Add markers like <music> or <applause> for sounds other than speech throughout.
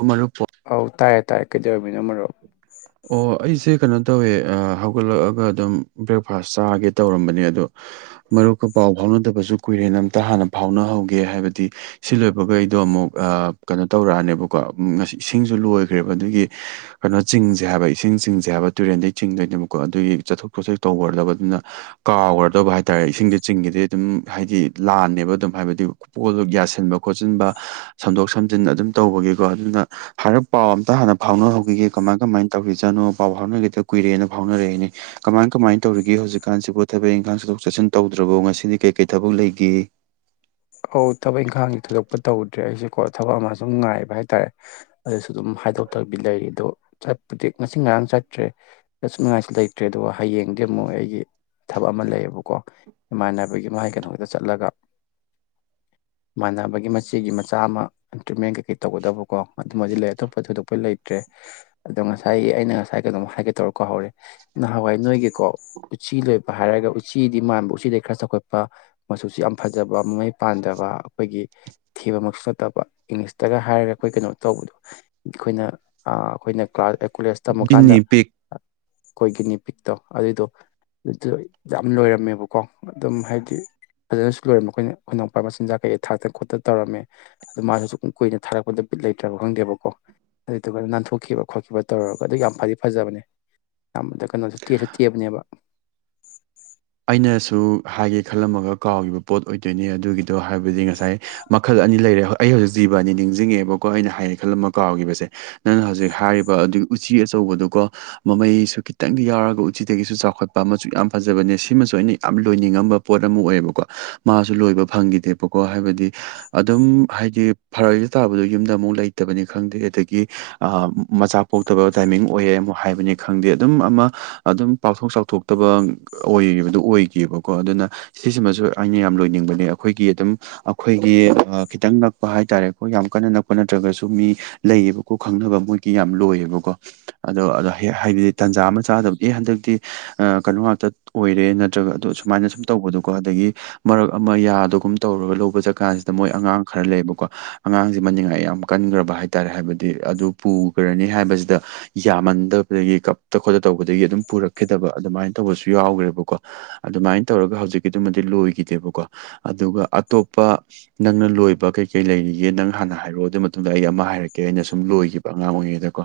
ꯑꯃꯔꯛꯄꯣ ꯑꯧ ꯇꯥꯌꯦ ꯇꯥꯌꯦ ꯀꯩꯗꯧꯔꯝꯃꯤꯅꯣ ꯃꯔꯨꯞ <inaudible> ꯑꯣ ꯑꯩꯁꯦ ꯀꯩꯅꯣ ꯇꯧꯋꯦ ꯍꯧꯒꯠꯂꯛꯑꯒ ꯑꯗꯨꯝ ꯕ꯭ꯔꯦꯛꯐꯥꯁ ꯆꯥꯒꯦ ꯇꯧꯔꯝꯕꯅꯦ ꯑꯗꯣ ꯃꯔꯨꯞꯀ ꯄꯥꯎ ꯐꯥꯎꯅꯗꯕꯁꯨ ꯀꯨꯏꯔꯦꯅ ꯑꯝꯇ ꯍꯥꯟꯅ ꯐꯥꯎꯅꯍꯧꯒꯦ ꯍꯥꯏꯕꯗꯤ ꯁꯤ ꯂꯣꯏꯕꯒ ꯑꯩꯗꯣ ꯑꯃꯨꯛ ꯀꯩꯅꯣ ꯇꯧꯔꯛꯑꯅꯦꯕꯀꯣ ꯉꯁꯤ ꯏꯁꯤꯡꯁꯨ ꯂꯣꯏꯈ꯭ꯔꯦꯕ ꯑꯗꯨꯒꯤ <inaudible> ꯀꯩꯅꯣ ꯆꯤꯡꯁꯦ ꯍꯥꯏꯕ ꯏꯁꯤꯡ ꯆꯤꯡꯁꯦ ꯍꯥꯏꯕ ꯇꯨꯔꯦꯟꯗꯩ ꯆꯤꯡꯗꯣꯏꯅꯦꯕꯀꯣ ꯑꯗꯨꯒꯤ ꯆꯠꯊꯣꯛ ꯈꯣꯠꯇꯣꯛ ꯇꯧꯒ꯭ꯔꯗꯕ ꯑꯗꯨꯅ ꯀꯥꯎꯒ꯭ꯔꯗꯧꯕ ꯍꯥꯏꯇꯥꯔꯦ ꯏꯁꯤꯡꯁꯤ ꯆꯤꯡꯒ꯭ꯔꯗꯤ ꯑꯗꯨꯝ ꯍꯥꯏꯗꯤ ꯂꯥꯟꯅꯦꯕ ꯑꯗꯨꯝ ꯍꯥꯏꯕꯗꯤ ꯄꯣꯠꯇꯣ ꯌꯥꯁꯤꯟꯕ ꯈꯣꯠꯆꯤꯟꯕ ꯁꯦꯝꯗꯣꯛ ꯁꯦꯝꯖꯤꯟ ꯑꯗꯨꯝ ꯇꯧꯕꯒꯤꯀꯣ ꯑꯗꯨꯅ ꯍꯥꯏꯔꯞ ꯄꯥꯎ ꯑꯝꯇ ꯍꯥꯟꯅ ꯐꯥꯎꯅꯍꯧꯈꯤꯒꯦ ꯀꯃꯥꯏ ꯀꯃꯥꯏꯅ ꯇꯧꯔꯤꯖꯠꯅꯣ ꯄꯥꯎ ꯐꯥꯎꯅꯒꯈꯤꯗ ꯀꯨꯏꯔꯦꯅ ꯐꯥꯎꯅꯔꯛꯏꯅꯦ ꯀꯃꯥꯏ ꯀꯃꯥꯏꯅ ꯇꯧꯔꯤꯒꯦ ꯍꯧꯖꯤꯛꯀꯥꯟꯁꯤꯕꯨ ꯊꯕꯛ ꯏꯪꯈꯥꯡ ꯆꯠꯊꯣꯛ ꯆꯠꯁꯤꯟ ꯇꯧꯗ꯭ꯔꯕꯣ ꯉꯁꯤꯗꯤ ꯀꯩ ꯀꯩ ꯊꯕꯛ ꯂꯩꯒꯦ ꯑꯧ ꯊꯕꯛ ꯏꯪꯈꯥꯡꯗꯤ ꯊꯣꯏꯗꯛꯄ ꯇꯧꯗ꯭ꯔꯦ ꯑꯩꯁꯦꯀꯣ ꯊꯕꯛ ꯑꯃ ꯁꯨꯝ ꯉꯥꯏꯕ ꯍꯥꯏꯇꯥꯔꯦ ꯑꯗꯨꯁꯨ ꯑꯗꯨꯝ ꯍꯥꯏꯗꯣꯛꯇꯕꯤ ꯂꯩꯔꯤꯗꯣ ꯆꯠꯄꯨꯗꯤ ꯉꯁꯤ ꯉꯔꯥꯡ ꯆꯠꯇ꯭ꯔꯦ ꯆꯠꯅꯤꯡꯉꯥꯏꯁꯨ ꯂꯩꯇ꯭ꯔꯦ ꯑꯗꯨꯒ ꯍꯌꯦꯡꯗꯤ ꯑꯃꯨꯛ ꯑꯩꯒꯤ ꯊꯕꯛ ꯑꯃ ꯂꯩꯌꯦꯕꯀꯣ ꯏꯃꯥꯟꯅꯕꯒꯤ ꯃꯥꯒꯤ ꯀꯩꯅꯣꯒꯤꯗ ꯆꯠꯂꯒ ꯃꯥꯟꯅꯕꯒꯤ ꯃꯆꯦꯒꯤ ꯃꯆꯥ ꯑꯃ ꯇ꯭ꯔꯤꯠꯃꯦꯟ ꯀꯩꯀꯩ ꯇꯧꯒꯗꯕꯀꯣ ꯑꯗꯨꯃꯗꯤ ꯂꯩ ꯑꯇꯣꯞꯄ ꯊꯣꯏꯗꯣꯛꯄ ꯂꯩꯇ꯭ꯔꯦ ꯑꯗꯣ ꯉꯁꯥꯏ ꯑꯩꯅ ꯉꯁꯥꯏ ꯀꯩꯅꯣꯝ ꯍꯥꯏꯒꯦ ꯇꯧꯔꯒ ꯀꯥꯎꯍꯧꯔꯦ ꯅꯍꯥꯟꯋꯥꯏ ꯅꯣꯏꯒꯤꯀꯣ ꯎꯆꯤ ꯂꯣꯏꯕ ꯍꯥꯏꯔꯒ ꯎꯆꯤꯗꯤ ꯃꯥꯟꯕ ꯎꯆꯤꯗꯩꯩ ꯈꯔ ꯆꯥꯎꯈꯠꯄ ꯃꯆꯨꯁꯤ ꯌꯥꯝ ꯐꯖꯕ ꯃꯃꯩ ꯄꯥꯟꯗꯕ ꯑꯩꯈꯣꯏꯒꯤ ꯊꯦꯕꯃꯛꯁꯨ ꯅꯠꯇꯕ ꯏꯪꯂꯤꯁꯇꯒ ꯍꯥꯏꯔꯒ ꯑꯩꯈꯣꯏ ꯀꯩꯅꯣ ꯇꯧꯕꯗꯨ ꯑꯈꯣꯏꯅ ꯑꯥ ꯑꯈꯣꯏꯅ ꯀꯥ ꯀꯣꯂꯦꯁ ꯇꯝꯃꯀꯥꯟꯗ ꯒꯤꯅꯤ ꯄꯤꯛ ꯑꯈꯣꯏꯒꯤ ꯅꯤꯄꯤꯛꯇꯣ ꯑꯗꯨꯏꯗꯣ ꯑꯗꯨ ꯌꯥꯝ ꯂꯣꯏꯔꯝꯃꯦꯕꯀꯣ ꯑꯗꯨꯝ ꯍꯥꯏꯗꯤ ꯐꯖꯅꯁꯨ ꯂꯣꯏꯔꯝꯃꯦ ꯑꯈꯣꯏꯅ ꯈꯣꯏꯅꯥꯎꯄꯥ ꯃꯆꯤꯟꯖꯥꯛ ꯀꯩꯀ ꯊꯥꯛꯇꯅ ꯈꯣꯠꯇꯅ ꯇꯧꯔꯝꯃꯦ ꯑꯗꯨ ꯃꯥꯁꯨ ꯁꯨꯝ ꯀꯨꯏꯅ ꯊꯥꯛꯂꯛꯄꯗꯨ ꯕꯤꯠ ꯂꯩꯇ꯭ꯔꯕ ꯈꯪꯗꯦꯕꯀꯣ ꯑꯗꯨꯏꯗꯨꯒ ꯅꯥꯟꯊꯣꯛꯈꯤꯕ ꯈꯣꯠꯈꯤꯕ ꯇꯧꯔꯒ ꯑꯗꯨ ꯌꯥꯝ ꯐꯗꯤ ꯐꯖꯕꯅꯦ ꯑꯌꯥꯝꯕꯗ ꯀꯩꯅꯣꯁꯨ ꯇꯦꯁꯨ ꯇꯦꯕꯅꯦꯕ ꯑꯩꯅꯁꯨ ꯍꯥꯏꯒꯦ ꯈꯜꯂꯝꯃꯒ ꯀꯥꯎꯈꯤꯕ ꯄꯣꯠ ꯑꯣꯏꯗꯣꯏꯅꯦ ꯑꯗꯨꯒꯤ ꯑꯗꯣ ꯍꯥꯏꯕꯗꯤ ꯉꯁꯥꯏ ꯃꯈꯜ ꯑꯅꯤ ꯂꯩꯔꯦ ꯍꯣꯏ ꯑꯩ ꯍꯧꯖꯤꯛ ꯖꯤꯕ ꯑꯅꯤ ꯅꯤꯡꯁꯤꯡꯉꯦꯕꯀꯣ ꯑꯩꯅ ꯍꯥꯏꯒꯦ ꯈꯜꯂꯃ ꯀꯥꯎꯈꯤꯕꯁꯦ ꯅꯪꯅ ꯍꯧꯖꯤꯛ ꯍꯥꯏꯔꯤꯕ ꯑꯗꯨꯒꯤ ꯎꯆꯤ ꯑꯆꯧꯕꯗꯨꯀꯣ ꯃꯃꯩꯁꯨ ꯈꯤꯇꯪꯗꯤ ꯌꯥꯎꯔꯒ ꯎꯆꯤꯗꯒꯤꯁꯨ ꯆꯥꯎꯈꯠꯄ ꯃꯆꯨ ꯌꯥꯝ ꯐꯖꯕꯅꯦ ꯁꯤ ꯁꯤꯃꯁꯨ ꯑꯩꯅ ꯌꯥꯝ ꯂꯣꯏꯅꯤꯡꯉꯝꯕ ꯄꯣꯠ ꯑꯃ ꯑꯣꯏꯌꯦꯕꯀꯣ ꯃꯥꯁꯨ ꯂꯣꯏꯕ ꯐꯪꯈꯤꯗꯦꯕꯀꯣ ꯍꯥꯏꯕꯗꯤ ꯑꯗꯨꯝ ꯍꯥꯏꯗꯤ ꯐꯔꯛ ꯍꯦꯛꯇ ꯇꯥꯕꯗꯨ ꯌꯨꯝꯗ ꯑꯃꯨꯛ ꯂꯩꯇꯕꯅꯤ ꯈꯪꯗꯦ ꯑꯗꯒꯤ ꯑꯥ ꯃꯆꯥ ꯄꯣꯛꯇꯕ ꯇꯥꯏꯃꯤꯡ ꯑꯣꯏꯌꯦ ꯑꯃꯨꯛ ꯍꯥꯏꯕꯅꯤ ꯈꯪꯗꯦ ꯑꯗꯨꯝ ꯑꯃ ꯑꯗꯨꯝ ꯄꯥꯛꯊꯣꯛ ꯆꯥꯎꯊꯣꯛꯇꯕ ꯑꯣꯏꯕꯗꯨ ꯑꯣꯏꯈꯤꯑꯦꯕꯀꯣ ꯑꯗꯨꯅ ꯁꯤꯁꯤꯃꯁꯨ ꯑꯩꯅ ꯌꯥꯝ ꯂꯣꯏꯅꯤꯡꯕꯅꯦ ꯑꯈꯣꯏꯒꯤ ꯑꯗꯨꯝ ꯑꯈꯣꯏꯒꯤ ꯈꯤꯇꯪ ꯅꯛꯄ ꯍꯥꯏ ꯇꯥꯔꯦꯀꯣ ꯌꯥꯝ ꯀꯟꯅ ꯅꯛꯄ ꯅꯠꯇ꯭ꯔꯒꯁꯨ ꯃꯤ ꯂꯩꯌꯦꯕꯀꯣ ꯈꯪꯅꯕ ꯃꯣꯏꯒꯤ ꯌꯥꯝ ꯂꯣꯏꯌꯦꯕꯀꯣ ꯑꯗꯣ ꯑ ꯍꯥꯏꯕꯗꯤ ꯇꯥꯟꯖꯥ ꯑꯃ ꯆꯥꯗꯕ ꯑꯦ ꯍꯟꯗꯛꯇꯤ ꯀꯩꯅꯣ ꯉꯥꯛꯇ ꯑꯣꯏꯔꯦ ꯅꯠꯇ꯭ꯔꯒ ꯑꯗꯣ ꯁꯨꯃꯥꯏꯅ ꯁꯨꯝ ꯇꯧꯕꯗꯣꯀꯣ ꯑꯗꯒꯤ ꯃꯔꯛ ꯑꯃ ꯌꯥꯗꯣꯒꯨꯝ ꯇꯧꯔꯒ ꯂꯧꯕ ꯆꯠꯀꯥꯟꯁꯤꯗ ꯃꯣꯏ ꯑꯉꯥꯡ ꯈꯔ ꯂꯩꯌꯦꯕꯀꯣ ꯑꯉꯥꯡꯁꯤ ꯃꯥ ꯅꯤꯡꯉꯥꯏ ꯌꯥꯝ ꯀꯟꯒ꯭ꯔꯕ ꯍꯥꯏ ꯇꯥꯔꯦ ꯍꯥꯏꯕꯗꯤ ꯑꯗꯨ ꯄꯨꯒ꯭ꯔꯅꯤ ꯍꯥꯏꯕꯁꯤꯗ ꯌꯥꯝꯃꯟꯗꯕꯗꯒꯤ ꯀꯞ ꯈꯣꯠꯇ ꯇꯧꯕꯗꯒꯤ ꯑꯗꯨꯝ ꯄꯨꯔꯛꯈꯤꯗꯕ ꯑꯗꯨꯃꯥꯏ ꯇꯧꯕꯁꯨ ꯌꯥꯎꯒ꯭ꯔꯦꯕ ꯕꯀꯣ ꯑꯗꯨꯃꯥꯏꯟ ꯇꯧꯔꯒ ꯍꯧꯖꯤꯛꯀꯤꯗꯨꯃꯗꯤ ꯂꯣꯏꯒꯤꯗꯦꯕꯀꯣ ꯑꯗꯨꯒ ꯑꯇꯣꯞꯄ ꯅꯪꯅ ꯂꯣꯏꯕ ꯀꯩꯀꯩ ꯂꯩꯔꯤꯒꯦ ꯅꯪ ꯍꯥꯟꯅ ꯍꯥꯏꯔꯛꯑꯣ ꯑꯗꯨꯏ ꯃꯇꯨꯡꯗ ꯑꯩ ꯑꯃꯥ ꯍꯥꯏꯔꯛꯀꯦ ꯑꯩꯅ ꯁꯨꯝ ꯂꯣꯏꯒꯤꯕ ꯑꯉꯥꯡ ꯑꯣꯏꯔꯤꯉꯩꯗꯀꯣ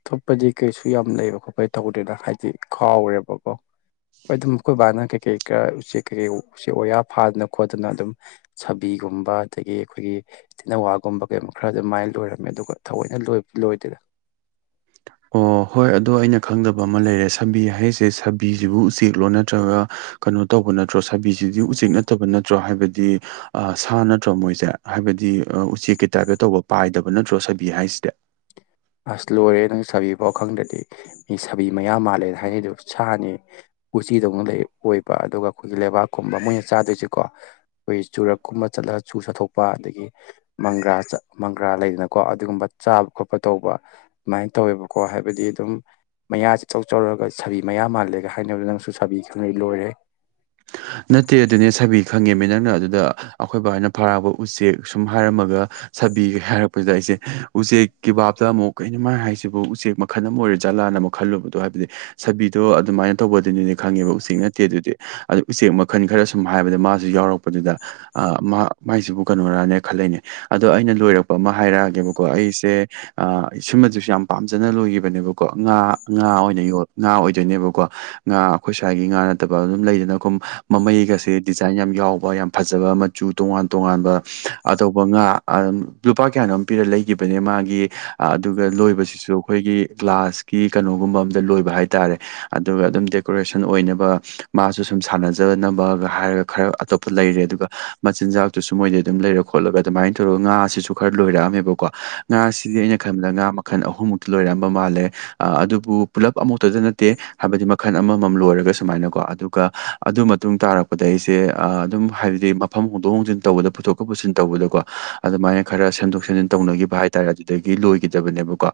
ꯑꯇꯣꯞꯄꯗꯤ ꯀꯩꯁꯨ ꯌꯥꯝ ꯂꯩꯕ ꯈꯣꯠꯄ ꯇꯧꯗꯦꯅ ꯍꯥꯏꯗꯤ ꯀꯥꯎꯔꯦꯕꯀꯣ ꯍꯣꯏ ꯗꯨꯝ ꯈꯣꯏ ꯕꯥꯅ ꯀꯩꯀꯩ ꯈꯔ ꯎꯆꯦꯛ ꯀꯩꯀꯩ ꯎꯆꯦꯛ ꯋꯥꯌꯥꯥ ꯐꯥꯗꯅ ꯈꯣꯠꯇꯅ ꯑꯗꯨꯝ ꯁꯥꯕꯤꯒꯨꯝꯕ ꯑꯗꯒꯤ ꯑꯈꯣꯏꯒꯤ ꯇꯤꯅꯋꯥꯒꯨꯝꯕ ꯀꯩꯒꯨꯝꯕ ꯈꯔ ꯑꯗꯨꯃꯥꯏ ꯂꯣꯏꯔꯝꯃꯦ ꯑꯗꯨꯒ ꯊꯑꯣꯏꯅ ꯂꯣꯏ ꯂꯣꯏꯗꯦꯗ ꯑꯣ ꯍꯣꯏ ꯑꯗꯣ ꯑꯩꯅ ꯈꯪꯗꯕ ꯑꯃꯥ ꯂꯩꯔꯦ ꯁꯥꯕꯤ ꯍꯥꯏꯁꯦ ꯁꯥꯕꯤꯖꯤꯕꯨ ꯎꯆꯦꯛꯂꯣ ꯅꯠꯇ꯭ꯔꯒ ꯀꯩꯅꯣ ꯇꯧꯕ ꯅꯠꯇ꯭ꯔꯣ ꯁꯥꯕꯤꯁꯤꯗꯤ ꯎꯆꯦꯛ ꯅꯠꯇꯕ ꯅꯠꯇ꯭ꯔꯣ ꯍꯥꯏꯕꯗꯤ ꯑꯥ ꯁꯥ ꯅꯠꯇ꯭ꯔꯣ ꯃꯣꯏꯁꯦ ꯍꯥꯏꯕꯗꯤ ꯎꯆꯦꯛꯀꯤ ꯇꯥꯏꯞꯇ ꯇꯧꯕ ꯄꯥꯏꯗꯕ ꯅꯠꯇ꯭ꯔꯣ ꯁꯥꯕꯤ ꯍꯥꯏꯁꯤꯗꯤ ꯑꯁ ꯂꯣꯏꯔꯦꯍꯦ ꯅꯪ ꯁꯥꯕꯤ ꯐꯥꯎ ꯈꯪꯗ꯭ꯔꯗꯤ ꯃꯤ ꯁꯥꯕꯤ ꯃꯌꯥꯝ ꯃꯥꯜꯂꯦ ꯍꯥꯏꯅꯩꯗꯨ ꯁꯥꯅꯦ ꯎꯆꯤꯗꯧꯅ ꯂꯩ ꯑꯣꯏꯕ ꯑꯗꯨꯒ ꯈꯣꯏꯒꯤ ꯂꯩꯕꯥꯛꯀꯨꯝꯕ ꯃꯣꯏꯅ ꯆꯥꯗꯣꯏꯖꯦꯀꯣ ꯑꯩꯈꯣꯏ ꯆꯨꯔꯛꯀꯨꯝꯕ ꯆꯠꯂꯒ ꯆꯨ ꯆꯥꯊꯣꯛꯄ ꯑꯗꯒꯤ ꯃꯪꯒ꯭ꯔꯥ ꯆꯥ ꯃꯪꯒ꯭ꯔꯥ ꯂꯩꯗꯅꯀꯣ ꯑꯗꯨꯒꯨꯝꯕ ꯆꯥꯕ ꯈꯣꯠꯄ ꯇꯧꯕ ꯑꯗꯨꯃꯥꯏꯟ ꯇꯧꯋꯦꯕꯀꯣ ꯍꯥꯏꯕꯗꯤ ꯑꯗꯨꯝ ꯃꯌꯥꯖꯦ ꯏꯆꯧ ꯆꯧꯔꯒ ꯁꯥꯕꯤ ꯃꯌꯥ ꯃꯥꯜꯂꯦꯒ ꯍꯥꯏꯅꯕꯗꯣ ꯅꯪꯁꯨ ꯁꯥꯕꯤ ꯈꯪꯗꯩ ꯂꯣꯏꯔꯦꯍꯦ ꯅꯠꯇꯦ ꯑꯗꯨꯅꯦ ꯁꯥꯕꯤ ꯈꯪꯉꯦꯃꯤ ꯅꯪꯅ ꯑꯗꯨꯗ ꯑꯈꯣꯏ ꯕꯥꯍꯣꯏꯅ ꯐꯥꯔꯛꯄ ꯎꯆꯦꯛ ꯁꯨꯝ ꯍꯥꯏꯔꯝꯃꯒ ꯁꯥꯕꯤ ꯍꯥꯏꯔꯛꯄꯁꯤꯗ ꯑꯩꯁꯦ ꯎꯆꯦꯛ ꯀꯤ ꯕꯥꯞꯇ ꯑꯃꯨꯛ ꯀꯩꯅꯣ ꯃꯥ ꯍꯥꯏꯁꯤꯕꯨ ꯎꯆꯦꯛ ꯃꯈꯜ ꯑꯃꯥ ꯑꯣꯏꯔꯖꯥꯠꯂꯥꯅ ꯑꯃꯨꯛ ꯈꯜꯂꯨꯕꯗꯣ ꯍꯥꯏꯕꯗꯤ ꯁꯥꯕꯤꯗꯣ ꯑꯗꯨꯃꯥꯏꯟ ꯇꯧꯕꯗꯨꯅꯤꯗꯤ ꯈꯪꯉꯦꯕ ꯎꯆꯦꯛ ꯅꯠꯇꯦ ꯗꯨꯗꯤ ꯑꯗꯨ ꯎꯆꯦꯛ ꯃꯈꯜ ꯈꯔ ꯁꯨꯝ ꯍꯥꯏꯕꯗ ꯃꯥꯖꯨ ꯌꯥꯎꯔꯛꯄꯗꯨꯗ ꯑꯥ ꯃꯥ ꯃꯥꯏꯖꯤꯕꯨ ꯀꯩꯅꯣꯔꯅꯦ ꯈꯜꯂꯛꯏꯅꯤ ꯑꯗꯣ ꯑꯩꯅ ꯂꯣꯏꯔꯛꯄ ꯑꯃꯥ ꯍꯥꯏꯔꯛꯑꯒꯦꯕꯀꯣ ꯑꯩꯁꯦ ꯑꯥ ꯁꯨꯝꯃꯆꯨꯁꯨ ꯌꯥꯝ ꯄꯥꯝꯖꯅ ꯂꯣꯏꯒꯤꯕꯅꯦꯕꯀꯣ ꯉꯥ ꯉꯥ ꯑꯣꯏꯅ ꯉꯥ ꯑꯣꯏꯗꯣꯏꯅꯦꯕꯀꯣ ꯉꯥ ꯑꯈꯣꯏ ꯁ꯭ꯋꯥꯏꯒꯤ ꯉꯥ ꯅꯠꯇꯕ ꯑꯗꯨꯝ ꯂꯩꯗꯅ ꯀꯨꯝ ꯃꯃꯩꯒꯁꯦ ꯗꯤꯖꯥꯏꯟ ꯌꯥꯝ ꯌꯥꯎꯕ ꯌꯥꯝ ꯐꯖꯕ ꯃꯆꯨ ꯇꯣꯉꯥꯟ ꯇꯣꯉꯥꯟꯕ ꯑꯇꯣꯞꯄ ꯉꯥ ꯑꯝ ꯂꯨꯄꯥ ꯀꯌꯥꯅꯣꯝ ꯄꯤꯔꯒ ꯂꯩꯒꯤꯕꯅꯦ ꯃꯥꯒꯤ ꯑꯗꯨꯒ ꯂꯣꯏꯕꯁꯤꯁꯨ ꯑꯈꯣꯏꯒꯤ ꯒ꯭ꯂꯥꯁ ꯀꯤ ꯀꯩꯅꯣꯒꯨꯝꯕ ꯑꯝꯗ ꯂꯣꯏꯕ ꯍꯥꯏꯇꯥꯔꯦ ꯑꯗꯨꯒ ꯑꯗꯨꯝ ꯗꯦꯀꯣꯔꯦꯁꯟ ꯑꯣꯏꯅꯕ ꯃꯥꯁꯨ ꯁꯨꯝ ꯁꯥꯟꯅꯖꯅꯕꯒ ꯍꯥꯏꯔꯒ ꯈꯔ ꯑꯇꯞꯄ ꯂꯩꯔꯦ ꯑꯗꯨꯒ ꯃꯆꯤꯟꯖꯥꯛꯇꯨꯁꯨ ꯃꯣꯏꯗꯩ ꯑꯗꯨꯝ ꯂꯩꯔꯛ ꯈꯣꯠꯂꯒ ꯑꯗꯨꯃꯥꯏꯟ ꯇꯧꯔꯒ ꯉꯥꯁꯤꯁꯨ ꯈꯔ ꯂꯣꯏꯔꯛꯑꯝꯃꯦꯕꯀꯣ ꯉꯥꯁꯤꯗꯤ ꯑꯩꯅ ꯈꯟꯕꯗ ꯉꯥ ꯃꯥ ꯈꯟ ꯑꯍꯨꯝꯃꯨꯛꯇꯤ ꯂꯣꯏꯔꯑꯝꯕ ꯃꯥꯜꯂꯦ ꯑꯥ ꯑꯗꯨꯕꯨ ꯄꯨꯂꯞ ꯑꯃꯨꯛꯇꯗ ꯅꯠꯇꯦ ꯍꯥꯏꯕꯗꯤ ꯃꯈꯜ ꯑꯃꯃꯝ ꯂꯣꯏꯔꯒ ꯁꯨꯃꯥꯏꯅꯀꯣ ꯑꯗꯨ ꯀꯥ ꯑꯗꯨ ꯃꯇꯨꯡ ꯇꯥꯔꯛꯄꯗ ꯑꯩꯁꯦ ꯑꯥ ꯑꯗꯨꯝ ꯍꯥꯏꯕꯗꯤ ꯃꯐꯝ ꯍꯣꯡꯗꯣꯛ ꯍꯣꯡꯖꯤꯟ ꯇꯧꯕꯗ ꯄꯨꯊꯣꯛꯀ ꯄꯨꯁꯤꯟ ꯇꯧꯕꯗꯀꯣ ꯑꯗꯨꯃꯥꯏꯅ ꯈꯔ ꯁꯦꯝꯗꯣꯛ ꯁꯦꯝꯖꯤꯟ ꯇꯧꯅꯒꯤꯕ ꯍꯥꯏꯇꯥꯔꯦ ꯑꯗꯨꯗꯒꯤ ꯂꯣꯏꯒꯤꯗꯕꯅꯦꯕꯀꯣ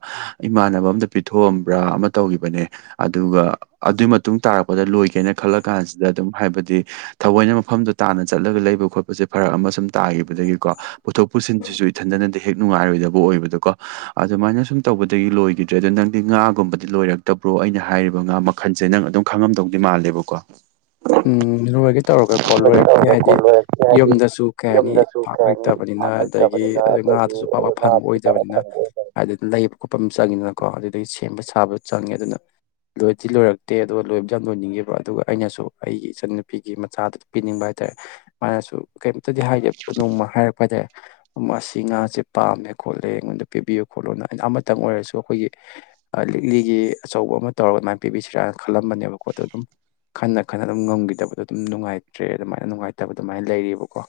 ꯏꯃꯥꯟꯅꯕ ꯑꯝꯗ ꯄꯤꯊꯣꯛꯑꯝꯕ꯭ꯔꯥ ꯑꯃ ꯇꯧꯒꯤꯕꯅꯦ ꯑꯗꯨꯒ ꯑꯗꯨꯏ ꯃꯇꯨꯡ ꯇꯥꯔꯛꯄꯗ ꯂꯣꯏꯒꯦꯅ ꯈꯜꯂ ꯀꯥꯟꯁꯤꯗ ꯑꯗꯨꯝ ꯍꯥꯏꯕꯗꯤ ꯊꯑꯣꯏꯅ ꯃꯐꯝꯗꯣ ꯇꯥꯟꯅ ꯆꯠꯂꯒ ꯂꯩꯕ ꯈꯣꯠꯄꯁꯦ ꯐꯔꯛ ꯑꯃ ꯁꯨꯝ ꯇꯥꯒꯤꯕꯗꯒꯤꯀꯣ ꯄꯨꯊꯣꯛ ꯄꯨꯁꯤꯟꯁꯤꯁꯨ ꯏꯊꯟꯗꯅꯗꯤ ꯍꯦꯛ ꯅꯨꯡꯉꯥꯏꯔꯣꯏꯗꯕ ꯑꯣꯏꯕꯗꯨꯀꯣ ꯑꯗꯨꯃꯥꯏꯅ ꯁꯨꯝ ꯇꯧꯕꯗꯒꯤ ꯂꯣꯏꯒꯤꯗ꯭ꯔꯦ ꯑꯗꯣ ꯅꯪꯗꯤ ꯉꯥꯒꯨꯝꯕꯗꯤ ꯂꯣꯏꯔꯛꯇꯕ꯭ꯔꯣ ꯑꯩꯅ ꯍꯥꯏꯔꯤꯕ ꯉꯥ ꯃꯥ ꯈꯟꯁꯦ ꯅꯪ ꯑꯗꯨꯝ ꯈꯪꯉꯝꯗꯧꯗꯤ ꯃꯥꯜꯂꯦꯕꯀꯣ ꯎꯝ ꯂꯣꯏꯒꯦ ꯇꯧꯔꯒ ꯀꯣ ꯂꯣꯏꯔꯛꯇꯦ ꯍꯥꯏꯗꯤ ꯌꯨꯝꯗꯁꯨ ꯀꯩ ꯍꯥꯏꯅꯤ ꯄꯥꯛ ꯂꯩꯇꯕꯅꯤꯅ ꯇꯥꯒꯤ ꯑꯗꯨ ꯉꯥꯗꯨꯁꯨ ꯄꯥꯛ ꯄꯥꯛ ꯐꯪ ꯑꯣꯏꯗꯕꯅꯤꯅ ꯍꯥꯏꯗꯤ ꯂꯩꯕ ꯈꯣꯠꯄ ꯑꯝ ꯆꯪꯉꯤꯗꯅꯀꯣ ꯑꯗꯨꯗꯒꯤ ꯁꯦꯝꯕ ꯁꯥꯕ ꯆꯪꯉꯦ ꯑꯗꯨꯅ ꯂꯣꯏꯗꯤ ꯂꯣꯏꯔꯛꯇꯦ ꯑꯗꯨꯒ ꯂꯣꯏꯕꯗꯤ ꯌꯥꯝ ꯂꯣꯏꯅꯤꯡꯉꯤꯕ ꯑꯗꯨꯒ ꯑꯩꯅꯁꯨ ꯑꯩꯒꯤ ꯏꯆꯟꯅꯨꯄꯤꯒꯤ ꯃꯆꯥꯗꯨꯗ ꯄꯤꯅꯤꯡꯕ ꯍꯥꯏꯇꯥꯔꯦ ꯃꯥꯅꯁꯨ ꯀꯩꯝꯇꯗꯤ ꯍꯥꯏꯗꯦ ꯅꯣꯡꯃ ꯍꯥꯏꯔꯛꯄ ꯍꯥꯏꯇꯥꯔꯦ ꯃꯁꯤ ꯉꯥꯁꯦ ꯄꯥꯝꯃꯦ ꯈꯣꯠꯂꯦ ꯑꯩꯉꯣꯟꯗ ꯄꯤꯕꯤꯌꯨ ꯈꯣꯠꯂꯨꯅ ꯑꯩꯅ ꯑꯃꯇꯪ ꯑꯣꯏꯔꯁꯨ ꯑꯈꯣꯏꯒꯤ ꯑ ꯂꯤꯛꯂꯤꯒꯤ ꯑꯆꯧꯕ ꯑꯃ ꯇꯧꯔꯒ ꯑꯗꯨ ꯃꯥꯏ ꯄꯤꯕꯤꯁꯤꯔꯥꯅ ꯈꯜꯂꯝꯕꯅꯦꯕꯀꯣ ꯗꯣ ꯗꯨꯝ ꯈꯟꯅ ꯈꯟ ꯑꯗꯨꯝ ꯉꯝꯒꯤꯗꯕꯗꯣ ꯑꯗꯨꯝ ꯅꯨꯡꯉꯥꯏꯇ꯭ꯔꯦ ꯑꯗꯨꯃꯥꯏꯅ ꯅꯨꯡꯉꯥꯏꯇꯕ ꯑꯗꯨꯃꯥꯏꯅ ꯂꯩꯔꯤꯕꯀꯣ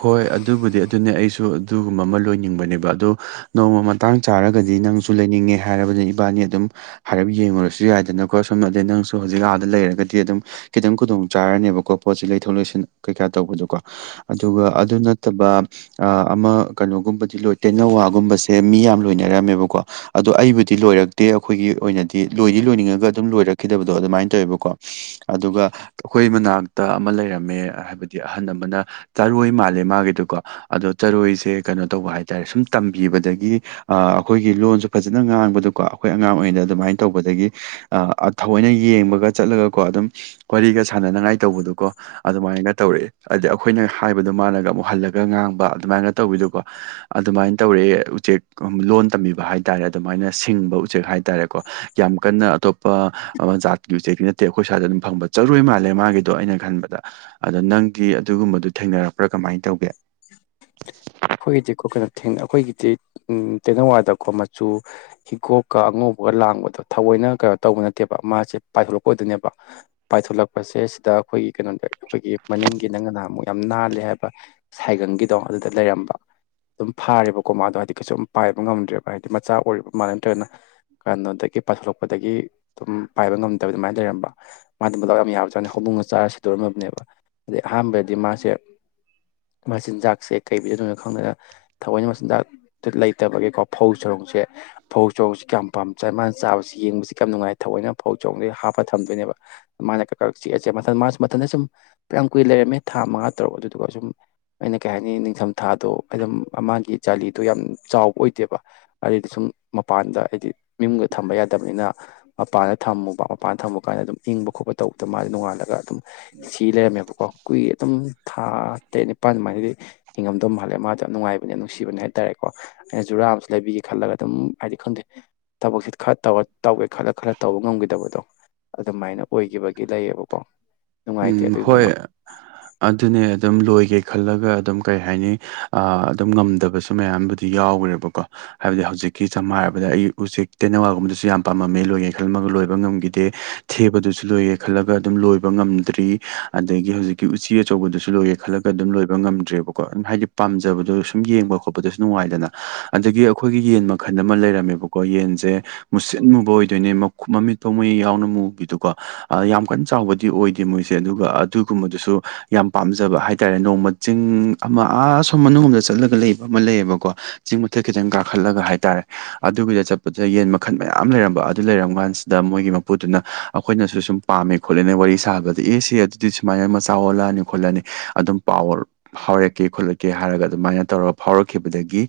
ꯍꯣꯏ ꯑꯗꯨꯕꯨꯗꯤ ꯑꯗꯨꯅꯦ ꯑꯩꯁꯨ ꯑꯗꯨꯒꯨꯝꯕ ꯑꯃ ꯂꯣꯏꯅꯤꯡꯕꯅꯦꯕ ꯑꯗꯣ ꯅꯣꯡꯃ ꯃꯇꯥꯡ ꯆꯥꯔꯒꯗꯤ ꯅꯪꯁꯨ ꯂꯩꯅꯤꯡꯉꯦ ꯍꯥꯏꯔꯕꯅꯤ ꯏꯕꯥꯅꯤ ꯑꯗꯨꯝ ꯍꯥꯏꯔꯞ ꯌꯦꯡꯉꯨꯔꯁꯨ ꯌꯥꯏꯗꯅꯀꯣ ꯁꯣꯝ ꯑꯗꯩ ꯅꯪꯁꯨ ꯍꯧꯖꯤꯛ ꯑꯥꯗ ꯂꯩꯔꯒꯗꯤ ꯑꯗꯨꯝ ꯈꯤꯇꯪ ꯈꯨꯗꯣꯡ ꯆꯥꯔꯅꯦꯕꯀꯣ ꯄꯣꯠꯁꯤ ꯂꯩꯊꯣꯛ ꯂꯩꯁꯤꯟ ꯀꯩꯀꯥ ꯇꯧꯕꯗꯣꯀꯣ ꯑꯗꯨꯒ ꯑꯗꯨ ꯅꯠꯇꯕ ꯑ ꯑꯃ ꯀꯩꯅꯣꯒꯨꯝꯕꯗꯤ ꯂꯣꯏ ꯇꯦꯅꯋꯥꯒꯨꯝꯕꯁꯦ ꯃꯤ ꯌꯥꯝꯅ ꯂꯣꯏꯅꯔꯝꯃꯦꯕꯀꯣ ꯑꯗꯣ ꯑꯩꯕꯨꯗꯤ ꯂꯣꯏꯔꯛꯇꯦ ꯑꯈꯣꯏꯒꯤ ꯑꯣꯏꯅꯗꯤ ꯂꯣꯏꯗꯤ ꯂꯣꯏꯅꯤꯡꯉꯒ ꯑꯗꯨꯝ ꯂꯣꯏꯔꯛꯈꯤꯗꯕꯗꯣ ꯑꯗꯨꯃꯥꯏꯅ ꯇꯧꯋꯦꯕꯀꯣ ꯑꯗꯨꯒ ꯑꯩꯈꯣꯏ ꯃꯅꯥꯛꯇ ꯑꯃ ꯂꯩꯔꯝꯃꯦ ꯍꯥꯏꯕꯗꯤ ꯑꯍꯟ ꯑꯃꯅ ꯆꯔꯣꯏ ꯃꯥꯜꯂꯦ ꯃꯥꯒꯤꯗꯨꯀꯣ ꯑꯗꯣ ꯆꯔꯣꯏꯁꯦ ꯀꯩꯅꯣ ꯇꯧꯕ ꯍꯥꯏꯇꯥꯔꯦ ꯁꯨꯝ ꯇꯝꯕꯤꯕꯗꯒꯤ ꯑ ꯑꯈꯣꯏꯒꯤ ꯂꯣꯟꯁꯨ ꯐꯖꯅ ꯉꯥꯡꯕꯗꯨꯀꯣ ꯑꯈꯣꯏ ꯑꯉꯥꯡ ꯑꯣꯏꯔꯤꯉꯩ ꯑꯗꯨꯃꯥꯏꯅ ꯇꯧꯕꯗꯒꯤ ꯑ ꯑ-ꯊꯑꯣꯏꯅ ꯌꯦꯡꯕꯒ ꯆꯠꯂꯒꯀꯣ ꯑꯗꯨꯝ ꯋꯥꯔꯤꯒ ꯁꯥꯟꯅꯅꯉꯥꯏ ꯇꯧꯕꯗꯨꯀꯣ ꯑꯗꯨꯃꯥꯏꯅ ꯇꯧꯔꯛꯑꯦ ꯑꯗ ꯑꯈꯣꯏꯅ ꯍꯥꯏꯕꯗꯣ ꯃꯥꯅꯒ ꯑꯃꯨꯛ ꯍꯜꯂꯒ ꯉꯥꯡꯕ ꯑꯗꯨꯃꯥꯏꯅꯒ ꯇꯧꯕꯤꯗꯨꯀꯣ ꯑꯗꯨꯃꯥꯏꯅ ꯇꯧꯔꯦ ꯎꯆꯦꯛ ꯂꯣꯟ ꯇꯝꯕꯤꯕ ꯍꯥꯏ ꯇꯔꯦ ꯑꯗꯨꯃꯥꯏꯅ ꯁꯤꯡꯕ ꯎꯆꯦꯛ ꯍꯥꯏ ꯇꯔꯦꯀꯣ ꯌꯥꯝ ꯀꯟꯅ ꯑꯇꯣꯞꯄ ꯑꯃ ꯖꯥꯠꯀꯤ ꯎꯆꯦꯛꯇꯤ ꯅꯠꯇꯦ ꯑꯈꯣꯏ ꯁ꯭ꯋꯥꯏꯗ ꯑꯗꯨꯝ ꯐꯪꯕ ꯆꯔꯣꯏ ꯃꯥꯜꯂꯦ ꯃꯥꯒꯤꯗꯣ ꯑꯩꯅ ꯈꯟꯕꯗ ꯑꯗ ꯅꯪꯗꯤ ꯑꯗꯨꯒꯨꯝꯕꯗꯨ ꯊꯦꯡꯅꯔꯛꯄ꯭ꯔꯥ ꯀꯃꯥꯏ ꯇꯧꯒꯦ <unintelligible> ꯑꯈꯣꯏꯒꯤꯗꯤꯀꯣ ꯀꯩꯅꯣ ꯊꯦꯡ ꯑꯈꯣꯏꯒꯤꯗꯤ ꯎꯝ ꯇꯦꯅꯋꯥꯗꯀꯣ ꯃꯆꯨ ꯍꯤꯒꯣꯛꯀ ꯑꯉꯧꯕꯒ ꯂꯥꯡꯕꯗꯣ ꯊꯑꯣꯏꯅ ꯀꯩꯅꯣ ꯇꯧꯕ ꯅꯠꯇꯦꯕ ꯃꯥꯁꯦ ꯄꯥꯏꯊꯣꯔꯛꯄꯑꯣꯏꯗꯣꯏꯅꯦꯕ ꯄꯥꯏꯊꯣꯂꯛꯄꯁꯦ ꯁꯤꯗ ꯑꯈꯣꯏ ꯀꯩꯅꯣꯗ ꯈꯣꯏꯒꯤ ꯃꯅꯤꯡꯒꯤ ꯅꯪꯅ ꯅꯍꯥꯟꯃꯨꯛ ꯌꯥꯝ ꯅꯥꯜꯂꯦ ꯍꯥꯏꯕ ꯁꯥꯏꯒꯪꯒꯤꯗꯣ ꯑꯗꯨꯗ ꯂꯩꯔꯝꯕ ꯑꯗꯨꯝ ꯐꯥꯔꯦꯕꯀꯣ ꯃꯥꯗꯣ ꯍꯥꯏꯗꯤ ꯀꯩꯁꯨꯝ ꯄꯥꯏꯕ ꯉꯝꯗ꯭ꯔꯦꯕ ꯍꯥꯏꯗꯤ ꯃꯆꯥ ꯑꯣꯏꯔꯤꯕ ꯃꯥꯜꯂꯦ ꯅꯠꯇ꯭ꯔꯒꯅ ꯀꯩꯅꯣꯗꯒꯤ ꯄꯥꯏꯊꯣꯛꯂꯛꯄꯗꯒꯤ ꯗꯨꯝ ꯄꯥꯏꯕ ꯉꯝꯗ ꯑꯗꯨꯃꯥꯏ ꯂꯩꯔꯝꯕ ꯃꯥꯗꯤ ꯃꯗꯥꯎ ꯌꯥꯝ ꯌꯥꯕ ꯖꯥꯅꯤ ꯍꯧꯗꯣꯡꯅ ꯆꯥꯔ ꯁꯤꯗꯣꯔꯝꯕꯅꯦꯕ ꯑꯗꯩ ꯑꯍꯥꯟꯕꯗꯤ ꯃꯥꯁꯦ ꯃꯆꯤꯟꯖꯥꯛꯁꯦ ꯀꯩ ꯄꯤꯖꯗꯨꯏꯅꯣ ꯈꯪꯗꯅ ꯊꯑꯣꯏꯅ ꯃꯆꯤꯟꯖꯥꯛꯇ ꯂꯩꯇꯕꯒꯤꯀꯣ ꯐꯧ ꯆꯔꯣꯡꯁꯦ ꯐꯧ ꯆꯥꯔꯣꯡꯁꯤ ꯀꯌꯥꯝ ꯄꯥꯝ ꯆꯥꯏ ꯃꯥꯅ ꯆꯥꯕꯁꯤ ꯌꯦꯡꯕꯁꯤ ꯀꯌꯥꯝ ꯅꯨꯡꯉꯥꯏ ꯊꯑꯣꯏꯅ ꯐꯧ ꯆꯥꯔꯣꯡꯖꯦ ꯍꯥꯞꯄ ꯊꯝꯗꯣꯏꯅꯦꯕ ꯃꯥꯅ ꯀꯛꯀꯛ ꯆꯤꯛꯑꯥ ꯆꯤꯛꯑꯥ ꯃꯊꯟ ꯃꯥꯁ ꯃꯊꯟꯗ ꯁꯨꯝ ꯐꯅꯥꯌꯥꯝ ꯀꯨꯏꯅ ꯂꯩꯔꯝꯃꯦ ꯊꯥ ꯃꯉꯥ ꯇꯔꯨꯛ ꯑꯗꯨꯗꯨꯒ ꯖꯨꯝ ꯑꯩꯅ ꯀꯩ ꯍꯥꯏꯅꯤ ꯅꯤꯡꯊꯝꯊꯥꯗꯣ ꯑꯗꯨꯝ ꯃꯥꯒꯤ ꯖꯥꯂꯤꯗꯣ ꯌꯥꯝ ꯆꯥꯎꯕ ꯑꯣꯏꯗꯦꯕ ꯑꯗꯩꯗꯤ ꯁꯨꯝ ꯃꯄꯥꯟꯗ ꯍꯥꯏꯗꯤ ꯌꯨꯝꯒ ꯊꯝꯕ ꯌꯥꯗꯕꯅꯤꯅ ꯃꯄꯥꯟꯗ ꯊꯝꯃꯨꯕ ꯃꯄꯥꯟꯗ ꯊꯝꯃꯨ ꯀꯥꯟꯗ ꯑꯗꯨꯝ ꯏꯪꯕ ꯈꯣꯠꯄ ꯇꯧꯕꯗ ꯃꯥꯖꯦ ꯅꯣꯡꯉꯥꯜꯂꯒ ꯑꯗꯨꯝ ꯁꯤ ꯂꯩꯔꯝꯃꯦꯕꯀꯣ ꯀꯨꯏꯔꯦ ꯑꯗꯨꯝ ꯊꯥ ꯇꯔꯦꯠ ꯅꯤꯄꯥꯜ ꯑꯗꯨꯃꯥꯏꯅꯗꯤ ꯍꯤꯡꯉꯝꯗꯧ ꯃꯥꯜꯂꯦ ꯃꯥꯗꯣ ꯌꯥꯝ ꯅꯨꯡꯉꯥꯏꯕꯅꯦ ꯅꯨꯡꯁꯤꯕꯅꯦ ꯍꯥꯏꯇꯥꯔꯦꯀꯣ ꯑꯩꯅ ꯖꯨꯔꯥ ꯑꯃꯁꯨ ꯂꯩꯕꯤꯒꯦ ꯈꯜꯂꯒ ꯑꯗꯨꯝ ꯍꯥꯏꯗꯤ ꯈꯪꯗꯦ ꯊꯕꯛꯁꯦ ꯈꯔ ꯇꯧꯔ ꯇꯧꯒꯦ ꯈꯜꯂ ꯈꯜꯂ ꯇꯧꯕ ꯉꯝꯈꯤꯗꯕꯗꯣ ꯑꯗꯨꯃꯥꯏꯅ ꯑꯣꯏꯒꯤꯕꯒꯤ ꯂꯩꯌꯦꯕꯀꯣ ꯅꯨꯡꯉꯥꯏꯇꯦ ꯎꯝ ꯍꯣꯏ ꯑꯗꯨꯏꯗꯨꯃ ꯑꯗꯨꯅꯦ ꯑꯗꯨꯝ ꯂꯣꯏꯒꯦ ꯈꯜꯂꯒ ꯑꯗꯨꯝ ꯀꯩ ꯍꯥꯏꯅꯤ ꯑꯥ ꯑꯗꯨꯝ ꯉꯝꯗꯕꯁꯨ ꯃꯌꯥꯝꯕꯨꯗꯤ ꯌꯥꯎꯒ꯭ꯔꯦꯕꯀꯣ ꯍꯥꯏꯕꯗꯤ ꯍꯧꯖꯤꯛꯀꯤ ꯁꯝꯅ ꯍꯥꯏꯔꯕꯗ ꯑꯩ ꯎꯆꯦꯛ ꯇꯦꯅꯋꯥꯒꯨꯝꯕꯗꯁꯨ ꯌꯥꯝꯅ ꯄꯥꯝꯃꯝꯃꯦ ꯂꯣꯏꯒꯦ ꯈꯜꯂꯝꯃꯒ ꯂꯣꯏꯕ ꯉꯝꯒꯤꯗꯦ ꯊꯦꯕꯗꯨꯁꯨ ꯂꯣꯏꯒꯦ ꯈꯜꯂꯒ ꯑꯗꯨꯝ ꯂꯣꯏꯕ ꯉꯝ ꯗꯔꯤ ꯑꯗꯥꯒꯤ ꯍꯧꯖꯤꯛꯀꯤ ꯎꯆꯤ ꯑꯆꯧꯕꯗꯨꯁꯨ ꯂꯣꯏꯒꯦ ꯈꯜꯂꯒ ꯑꯗꯨꯝ ꯂꯣꯏꯕ ꯉꯝꯗ꯭ꯔꯦꯕꯀꯣ ꯑꯗꯨꯝ ꯍꯥꯏꯗꯤ ꯄꯥꯝꯖꯕꯗꯣ ꯁꯨꯝ ꯌꯦꯡꯕ ꯈꯣꯠꯄꯗꯁꯨ ꯅꯨꯡꯉꯥꯏꯗꯅ ꯑꯗꯥꯒꯤ ꯑꯩꯈꯣꯏꯒꯤ ꯌꯦꯟ ꯃꯈꯟ ꯑꯃ ꯂꯩꯔꯝꯃꯦꯕꯀꯣ ꯌꯦꯟꯖꯦ ꯃꯨꯁꯤꯟ ꯃꯨꯕ ꯑꯣꯏꯗꯣꯏꯅꯦ ꯃꯈꯠ ꯃꯃꯤꯠꯐꯥꯎ ꯃꯨꯏ ꯌꯥꯎꯅ ꯃꯨꯕꯤꯗꯨꯀꯣ ꯌꯥꯝ ꯀꯟꯅ ꯆꯥꯎꯕꯗꯤ ꯑꯣꯏ ꯗꯦ ꯃꯣꯏꯁꯦ ꯑꯗꯨꯒ ꯑꯗꯨꯒꯨꯝꯕꯗꯨꯁꯨ ꯌꯥꯝ ꯄꯥꯝꯖꯕ ꯍꯥꯏꯇꯥꯔꯦ ꯅꯣꯡꯃ ꯆꯤꯡ ꯑꯃ ꯑꯥ ꯑꯁꯣꯝ ꯃꯅꯨꯡ ꯂꫭꯝꯗ ꯆꯠꯂꯒ ꯂꯩꯕ ꯑꯃ ꯂꯩꯌꯦꯕꯀꯣ ꯆꯤꯡ ꯃꯊꯛ ꯈꯤꯇꯪ ꯀꯥꯈꯠꯂꯒ ꯍꯥꯏꯇꯥꯔꯦ ꯑꯗꯨꯒꯤꯗ ꯆꯠꯄꯗ ꯌꯦꯟ ꯃꯈꯟ ꯃꯌꯥꯝ ꯂꯩꯔꯝꯕ ꯑꯗꯨ ꯂꯩꯔꯝ ꯀꯥꯟꯁꯤꯗ ꯃꯣꯏꯒꯤ ꯃꯄꯨꯗꯨꯅ ꯑꯩꯈꯣꯏꯅꯁꯨ ꯁꯨꯝ ꯄꯥꯝꯃꯦ ꯈꯣꯠꯂꯦꯅꯦ ꯋꯥꯔꯤ ꯁꯥꯕꯗꯗꯤ ꯑꯦ ꯁꯤ ꯑꯗꯨꯗꯤ ꯁꯨꯃꯥꯏꯅ ꯃꯆꯥ ꯑꯣꯜꯂꯛꯑꯅꯤ ꯈꯣꯠꯂꯅꯤ ꯑꯗꯨꯝ ꯄꯥꯎꯋ꯭ꯔ ꯐꯥꯎꯔꯛꯀꯦ ꯈꯣꯠꯂꯛꯀꯦ ꯍꯥꯏꯔꯒ ꯑꯗꯨꯃꯥꯏ ꯇꯧꯔꯒ ꯐꯥꯎꯔꯛꯈꯤꯕꯗꯒꯤ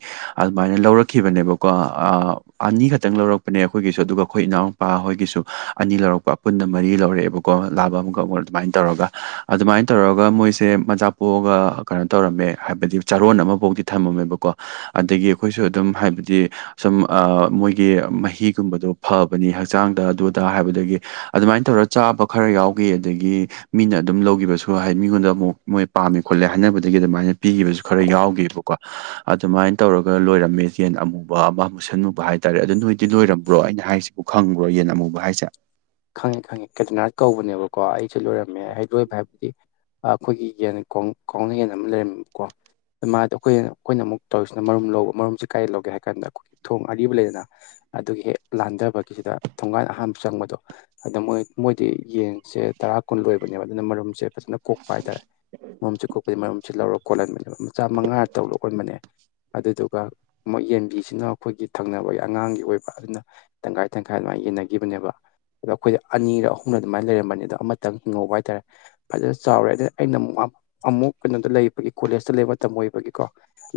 ꯑꯗꯨꯃꯥꯏ ꯂꯧꯔꯛꯈꯤꯕꯅꯦꯕ ꯀꯣ ꯑꯥ ꯑꯅꯤꯈꯛꯇꯪ ꯂꯧꯔꯛꯄꯅꯦ ꯑꯩꯈꯣꯏꯒꯤꯁꯨ ꯑꯗꯨꯒ ꯑꯩꯈꯣꯏ ꯏꯅꯥꯎꯅꯨꯄꯥ ꯍꯣꯏꯒꯤꯁꯨ ꯑꯅꯤ ꯂꯧꯔꯛꯄ ꯄꯨꯟꯅ ꯃꯔꯤ ꯂꯧꯔꯛꯑꯦꯕꯀꯣ ꯂꯥꯕ ꯑꯃꯒ ꯑꯃꯣꯟ ꯑꯗꯨꯃꯥꯏ ꯇꯧꯔꯒ ꯑꯗꯨꯃꯥꯏ ꯇꯧꯔꯒ ꯃꯣꯏꯁꯦ ꯃꯆꯥ ꯄꯣꯛꯑꯒ ꯀꯩꯅꯣ ꯇꯧꯔꯝꯃꯦ ꯍꯥꯏꯕꯗꯤ ꯆꯥꯔꯣꯟ ꯑꯃꯕꯣꯛꯇꯤ ꯊꯝꯃꯝꯃꯦꯕꯀꯣ ꯑꯗꯥꯒꯤ ꯑꯩꯈꯣꯏꯁꯨ ꯑꯗꯨꯝ ꯍꯥꯏꯕꯗꯤ ꯁꯨꯝ ꯑꯥ ꯃꯣꯏꯒꯤ ꯃꯍꯤꯒꯨꯝꯕꯗꯣ ꯐꯕꯅꯤ ꯍꯛꯆꯥꯡꯗ ꯑꯗꯨꯗ ꯍꯥꯏꯕꯗꯒꯤ ꯑꯗꯨꯃꯥꯏ ꯇꯧꯔꯒ ꯆꯥꯕ ꯈꯔ ꯌꯥꯎꯒꯤ ꯑꯗꯥꯒꯤ ꯃꯤꯅ ꯑꯗꯨꯝ ꯂꯧꯒꯤꯕꯁꯨ ꯍꯥꯏ ꯃꯤꯉꯣꯟꯗ ꯑꯃꯨꯛ ꯃꯣꯏ ꯄꯥꯝꯃꯦ ꯈꯣꯠꯂꯦ ꯍꯥꯏꯅꯕꯗꯒꯤ ꯑꯗꯨꯃꯥꯏ ꯄꯤꯒꯤꯕꯁꯨ ꯈꯔ ꯌꯥꯎꯒꯤꯕꯀꯣ ꯑꯗꯨꯃꯥꯏ ꯇꯧꯔꯒ ꯂꯣꯏꯔꯝꯃꯦ ꯌꯦꯟ ꯑꯃꯨꯕ ꯑꯃ ꯃꯨꯁꯟꯃꯨꯕ ꯍꯥꯏ ꯇꯥꯔꯦ ꯑꯗꯨ ꯅꫭꯏꯗꯤ ꯅꯣꯏꯔꯝꯕ꯭ꯔꫭ ꯑꯩꯅ ꯍꯥꯏꯁꯤꯕꯨ ꯈꯪꯕ꯭ꯔꯣ ꯌꯦꯟ ꯑꯃꯨꯕ ꯍꯥꯏꯁꯦ ꯈꯪꯉꯦ ꯈꯪꯉꯦ ꯀꯦꯗ꯭ꯔꯅꯥꯔꯠ ꯀꯧꯕꯅꯦꯕꯀꯣ ꯑꯩꯁꯦ ꯂꯣꯏꯔꯝꯃꯦ ꯑꯩ ꯂꯣꯏꯕ ꯍꯥꯏꯕꯗꯤ ꯑꯥ ꯑꯈꯣꯏꯒꯤ ꯌꯦꯟ ꯈꯣꯡ ꯀꯥꯎꯅ ꯌꯦꯟ ꯑꯃ ꯂꯩꯔꯝꯃꯦꯕꯀꯣ ꯃꯥꯗꯣ ꯑꯩꯈꯣꯏꯅ ꯑꯩꯈꯣꯏꯅ ꯑꯃꯨꯛ ꯇꯧꯔꯤꯁꯤꯅ ꯃꯔꯨꯝ ꯂꯧꯕ ꯃꯔꯨꯝꯁꯦ ꯀꯥꯏ ꯂꯧꯒꯦ ꯍꯥꯏꯀꯥꯟꯗ ꯑꯩꯈꯣꯏꯒꯤ ꯊꯣꯡ ꯑꯔꯤꯕ ꯂꯩꯗꯅ ꯑꯗꯨꯒꯤ ꯍꯦꯛ ꯂꯥꯟꯗꯕꯒꯤꯁꯤꯗ ꯊꯣꯡꯒꯥꯟ ꯑꯍꯥꯥꯟꯕ ꯆꯪꯕꯗꯣ ꯑꯗꯥ ꯃꯣꯏ ꯃꯣꯏꯗꯤ ꯌꯦꯟꯁꯦ ꯇꯔꯥ ꯀꯨꯟ ꯂꯣꯏꯕꯅꯦꯕ ꯑꯗꯨꯅ ꯃꯔꯨꯝꯁꯦ ꯐꯖꯅꯥ ꯀꯣꯛꯄ ꯍꯥꯏꯇꯥꯔꯦ ꯃꯔꯨꯝꯁꯤ ꯀꯣꯛꯄꯩ ꯃꯔꯨꯝꯁꯤ ꯂꯧꯔꯒ ꯀꯣꯜꯍꯟꯕꯅꯦꯕ ꯃꯆꯥ ꯃꯉꯥ ꯇꯔꯨꯛꯂ ꯑꫭꯟꯕꯅꯦ ꯑꯗꯨꯗꯨꯒ ꯑꯃꯨꯛ ꯌꯦꯟꯕꯤꯁꯤꯅ ꯑꯩꯈꯣꯏꯒꯤ ꯊꯪꯅꯕꯒꯤ ꯑꯉꯥꯡꯒꯤ ꯑꯣꯏꯕ ꯑꯗꯨꯅ ꯇꯪꯈꯥꯏ ꯇꯪꯈꯥꯏ ꯑꯗꯨꯃꯥꯏ ꯌꯦꯟꯅꯒꯤꯕꯅꯦꯕ ꯑꯗꯣ ꯑꯩꯈꯣꯏꯗ ꯑꯅꯤꯔꯛ ꯑꯍꯨꯝꯔꯛ ꯑꯗꯨꯃꯥꯏ ꯂꯩꯔꯝꯕꯅꯤ ꯑꯗꯣ ꯑꯃꯇꯪ ꯍꯤꯡꯍꯧꯕ ꯍꯥꯏꯇꯥꯔꯦ ꯐꯖꯅꯥ ꯆꯥꯎꯔꯦ ꯑꯗꯩ ꯑꯩꯅꯃꯨꯛ ꯑ ꯑꯃꯨꯛ ꯀꯩꯅꯣꯗ ꯂꯩꯕꯒꯤ ꯀꯣꯂꯦꯖꯇ ꯂꯩꯕ ꯃꯇꯝ ꯑꯣꯏꯕꯒꯤꯀꯣ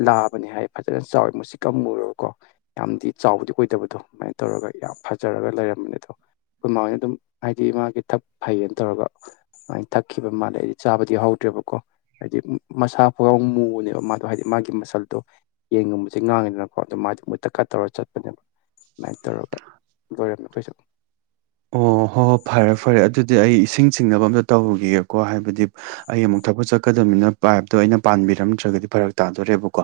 ꯂꯥꯕꯅꯦ ꯍꯥꯏ ꯐꯖꯅꯥ ꯆꯥꯎꯋꯦ ꯃꯨꯁꯤꯛꯀ ꯃꯨꯔꯒꯀꯣ ꯌꯥꯝꯗꯤ ꯆꯥꯎꯕꯗꯤ ꯑꯣꯏꯗꯕꯗꯣ ꯑꯗꯨꯃꯥꯏ ꯇꯧꯔꯒ ꯌꯥꯝ ꯐꯖꯔꯒ ꯂꯩꯔꯝꯕꯅꯦ ꯑꯗꯣ ꯑꯩꯈꯣꯏ ꯃꯥ ꯍꯣꯏꯅ ꯑꯗꯨꯝ ꯍꯥꯏꯗꯤ ꯃꯥꯒꯤ ꯊꯛ ꯐꯩꯌꯦꯅ ꯇꯧꯔꯒ ꯑꯃꯥꯏ ꯊꯛꯈꯤꯕ ꯃꯥꯜꯂꯦ ꯑꯩꯗꯤ ꯆꯥꯕꯗꯤ ꯍꯧꯗ꯭ꯔꯦꯕꯀꯣ ꯍꯥꯏꯗꯤ ꯃꯁꯥ ꯐꯥꯎꯌꯥꯎ ꯃꯨꯅꯦꯕ ꯃꯥꯗꯣ ꯍꯥꯏꯗꯤ ꯃꯥꯒꯤ ꯃꯁꯜꯗꯣ ꯌꯦꯟꯒꯨꯝꯕꯁꯦ ꯉꯥꯡꯉꯤꯗꯅꯀꯣ ꯑꯗꯣ ꯃꯥꯏꯗꯤ ꯃꯨꯇꯛꯀ ꯇꯧꯔꯒ ꯆꯠꯄꯅꯦꯕ ꯃꯥꯏ ꯇꯧꯔꯒ ꯂꯣꯏꯔꯝꯃꯦ ꯑꯩꯈꯣꯏꯁꯨ ꯑꯣ ꯍꯣ ꯍꯣ ꯐꯔꯦ ꯐꯔꯦ ꯑꯗꯨꯗꯤ ꯑꯩ ꯏꯁꯤꯡ ꯆꯤꯡꯅꯕ ꯑꯝꯇ ꯇꯧꯔꯨꯒꯤꯒꯦꯀꯣ ꯍꯥꯏꯕꯗꯤ ꯑꯩ ꯑꯃꯨꯛ ꯊꯕꯛ ꯆꯠꯀꯗꯕꯅꯤꯅ ꯄꯥꯏꯞꯇꯣ ꯑꯩꯅ ꯄꯥꯟꯕꯤꯔꯝꯗ꯭ꯔꯥꯒꯗꯤ ꯐꯔꯛ ꯇꯥꯗꯣꯔꯦꯕꯀꯣ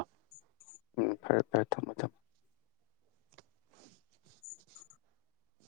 ꯎꯝ ꯐꯔꯦ ꯐꯔꯦ ꯊꯝꯃꯣ ꯊꯝꯃꯣ